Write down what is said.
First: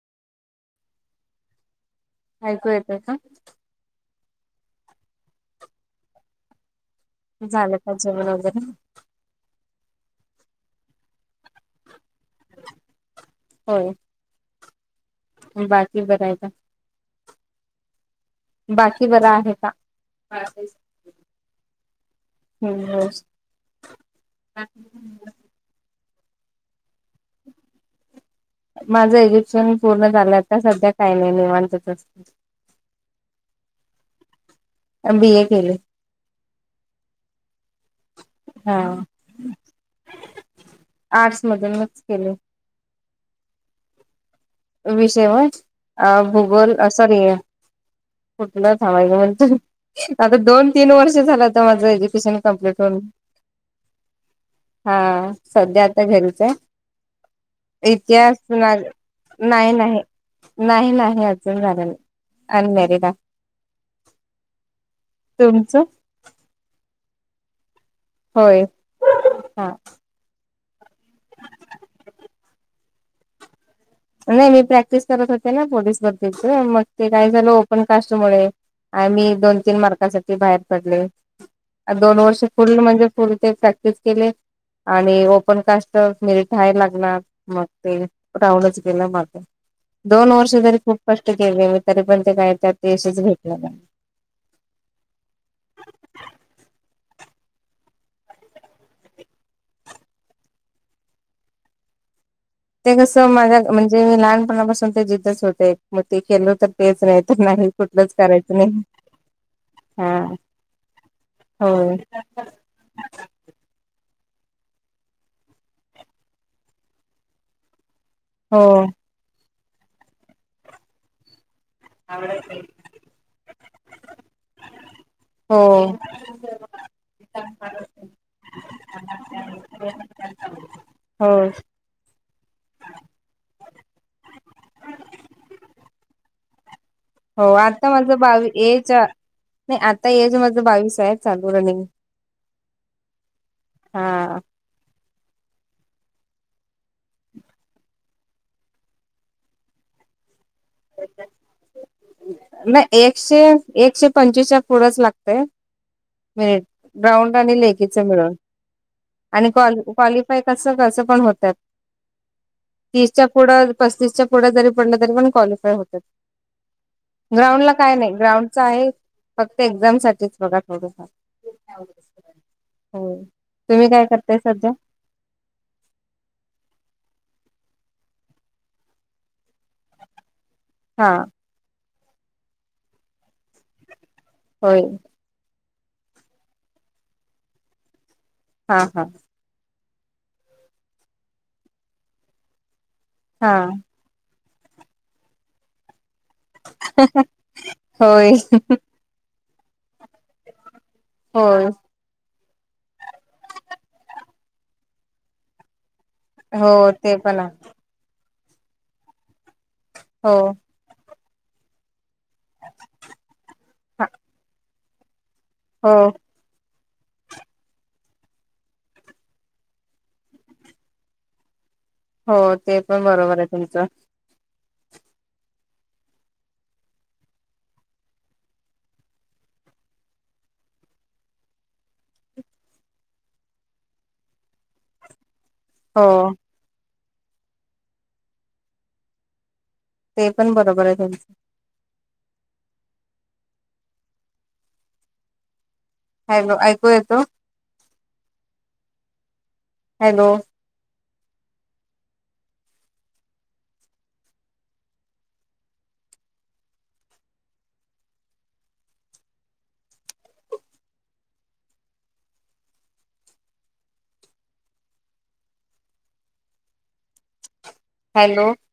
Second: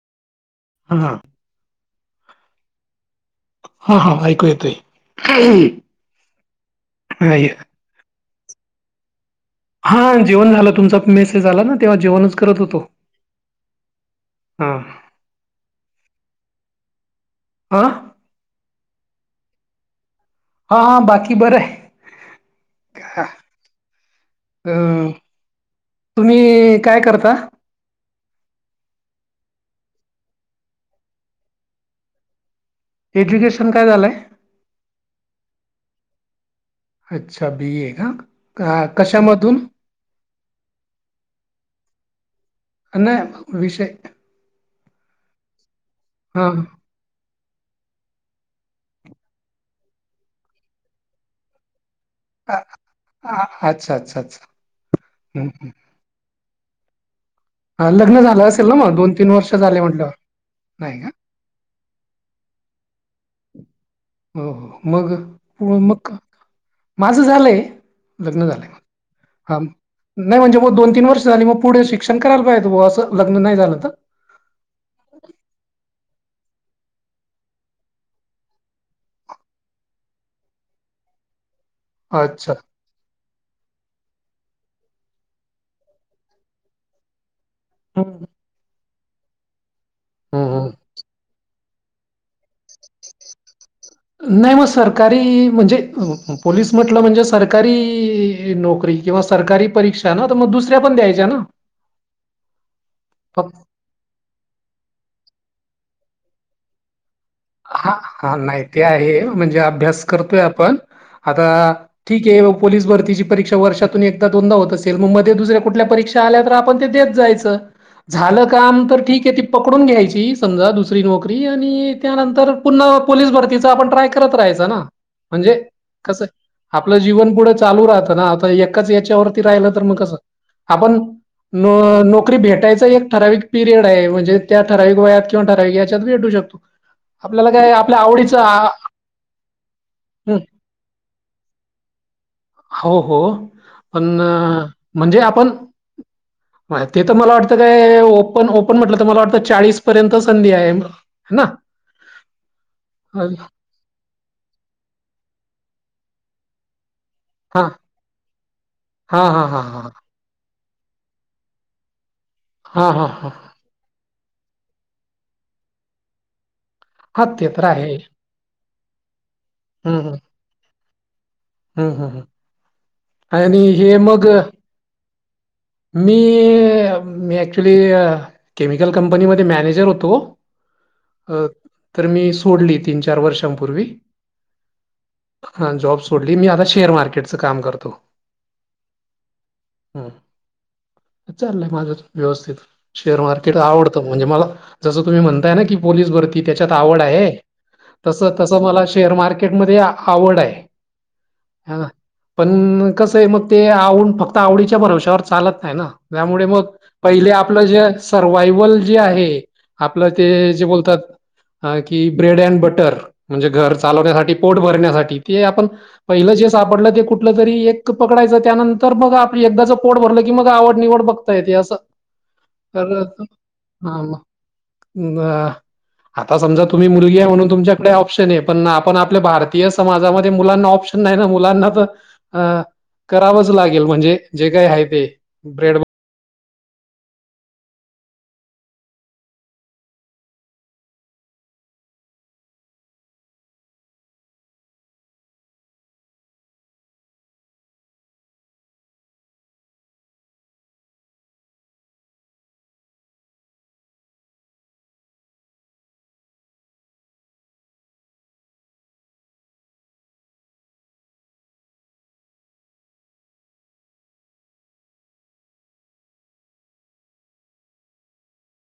हा हां ऐकू येतोय का हा हा ऐकू येतोय नाही. झालं का जेवन वगैरे हा जेवण झालं तुमचा मेसेज आला ना तेव्हा जेवणच करत होतो होय हा बाकी बराय का आं बाकी बर आहे का हां हां बाकी बरंय. हम्म. अ तुम्ही काय करता. माझं एज्युकेशन पूर्ण झालं आता, सध्या काही नाही निवांतच असते. एज्युकेशन काय झालंय. बी ए केले अच्छा बीए का कशामधून आर्टस मधून मिक्स केले नाही विषय विषयवर अ हां, भूगोल सॉरी आहे कुठलं म्हण आता दोन तीन वर्ष झालं तर माझा अ कप् हो अ अच्छा, अच्छा, अच्छा. हा हं, हं. सध्या घरीच आहे, हां, लग्न इतिहास. झालं असेल ना मग दोन तीन वर्ष. नाही झाले नाही, म्हटल्यावर नाही नाही अजून झालं नाही, अनमॅरिड आहे. हो हो, मग तुमचं? मग माझं झालंय, लग्न होय. झालंय. हा हाम. नाही म्हणजे मग दोन तीन वर्ष झाली मग पुढे शिक्षण कराला पायजे होत बाबा, असं लग्न नाही झालं तर. नाही मी प्रॅक्टिस करत होते ना पोलिस भरतीचे, मग ते काय झालं ओपन कास्टमुळे. आ मी दोन तीन मार्कासाठी बाहेर पडले, दोन वर्ष अच्छा. फुल म्हणजे. फुल ते प्रॅक्टिस केले, आणि ओपन कास्ट मेरिट हाय लागणार. मग ते हम्म राहूनच गेलं मागे, दोन वर्ष हम्म तरी खूप. स्पष्ट केले मी तरी पण, ते काय त्यात यशच भेटल नाही. नाही मग सरकारी म्हणजे, पोलीस म्हटलं म्हणजे सरकारी नोकरी. किंवा सरकारी परीक्षा ना, तर मग दुसऱ्या पण द्यायच्या ना. ते कसं फक्त माझ्या म्हणजे मी लहानपणापासून ते जिद्दच होते, मग ते केलो तर तेच नाही तर नाही हा कुठलंच हा करायचं नाही ते आहे म्हणजे, अभ्यास हा करतोय आपण. आता होय ठीक आहे, पोलीस भरतीची परीक्षा. वर्षातून एकदा दोनदा होत असेल, मग मध्ये दुसऱ्या कुठल्या परीक्षा आल्या तर आपण ते देत जायचं. झालं हो काम तर ठीक आहे, ती पकडून घ्यायची समजा दुसरी नोकरी आणि त्यानंतर पुन्हा पोलीस भरतीचा आपण ट्राय करत राहायच ना. म्हणजे हो. कसं आपलं जीवन पुढं चालू राहतं ना, आता एकाच याच्यावरती राहिलं तर मग कसं. आपण न हो नोक. नोकरी भेटायचा एक ठराविक पिरियड आहे, म्हणजे त्या ठराविक वयात किंवा ठराविक याच्यात भेटू शकतो. हो आपल्याला काय आता आपल्या माझ आवडीचा बावी एज नाही आता एज माझ बावीस आहे चालू रनिंग. हो हो पण. हा म्हणजे आपण ते तर मला वाटतं काय ओपन ओपन म्हटलं तर मला वाटतं चाळीस. पर्यंत संधी आहे ना. नाही हा एकशे. एकशे पंचवीस च्या पुढच लागतय मेरिट ग्राउंड. हा लेखीच मिळून हा हा आणि हा हा क्वालिफाय कस कस पण होतय. हा हा तीसच्या हा पुढं पस्तीसच्या पुढे जरी पडलं तरी पण क्वालिफाय होतय. हा, ते ग्राउंड तर ला आहे काय नाही ग्राउंडच आहे. फक्त हम्म एक्झाम हम्म साठीच बघा थोडफार. हम्म हम्म. हो, आणि तुम्ही हे काय मग करताय सध्या. मी मी ॲक्चुली. केमिकल कंपनीमध्ये मॅनेजर होतो. हा. तर, तर मी सोडली तीन चार वर्षांपूर्वी. होय. हा जॉब सोडली, मी आता शेअर मार्केटचं काम करतो. हा हा. ह चाललंय माझ व्यवस्थित शेअर हा मार्केट आवडत. म्हणजे मला जस तुम्ही म्हणताय क पसर. ती त्याच्यात आवड आहे, होय तसं तसं मला शेअर मार्केटमध्ये. आवड आहे. होय पण कसं आहे मग ते आवड फक्त आवडीच्या भरवश्यावर चालत नाही ना. त्यामुळे हो मग ते पहिले पण आपलं आहे जे सर्वायवल जे आहे. आपलं ते हो जे बोलतात. ह की ब्रेड अँड बटर म्हणजे घर चालवण्यासाठी पोट भरण्यासाठी ते आपण हो पहिलं जे सापडलं ते कुठलं तरी एक पकडायचं त्यानंतर बग आप एकदाच पोड भरलं. ी मग आवड निवड बघता येते असं. हो ते तर पण बरोबर आहे तुमचं? हा [unintelligible] आता समजा तुम्ही मुलगी आहे म्हणून तुमच्याकडे ऑप्शन आहे पण आपण आपल्या भारतीय समाजामध्ये मुलांना ऑप्शन मुलाना करा लाे म्हणजे जे का ब हो. ते पण बरोबर आहे तुमच? हॅलो ऐकू येतो. Hello hello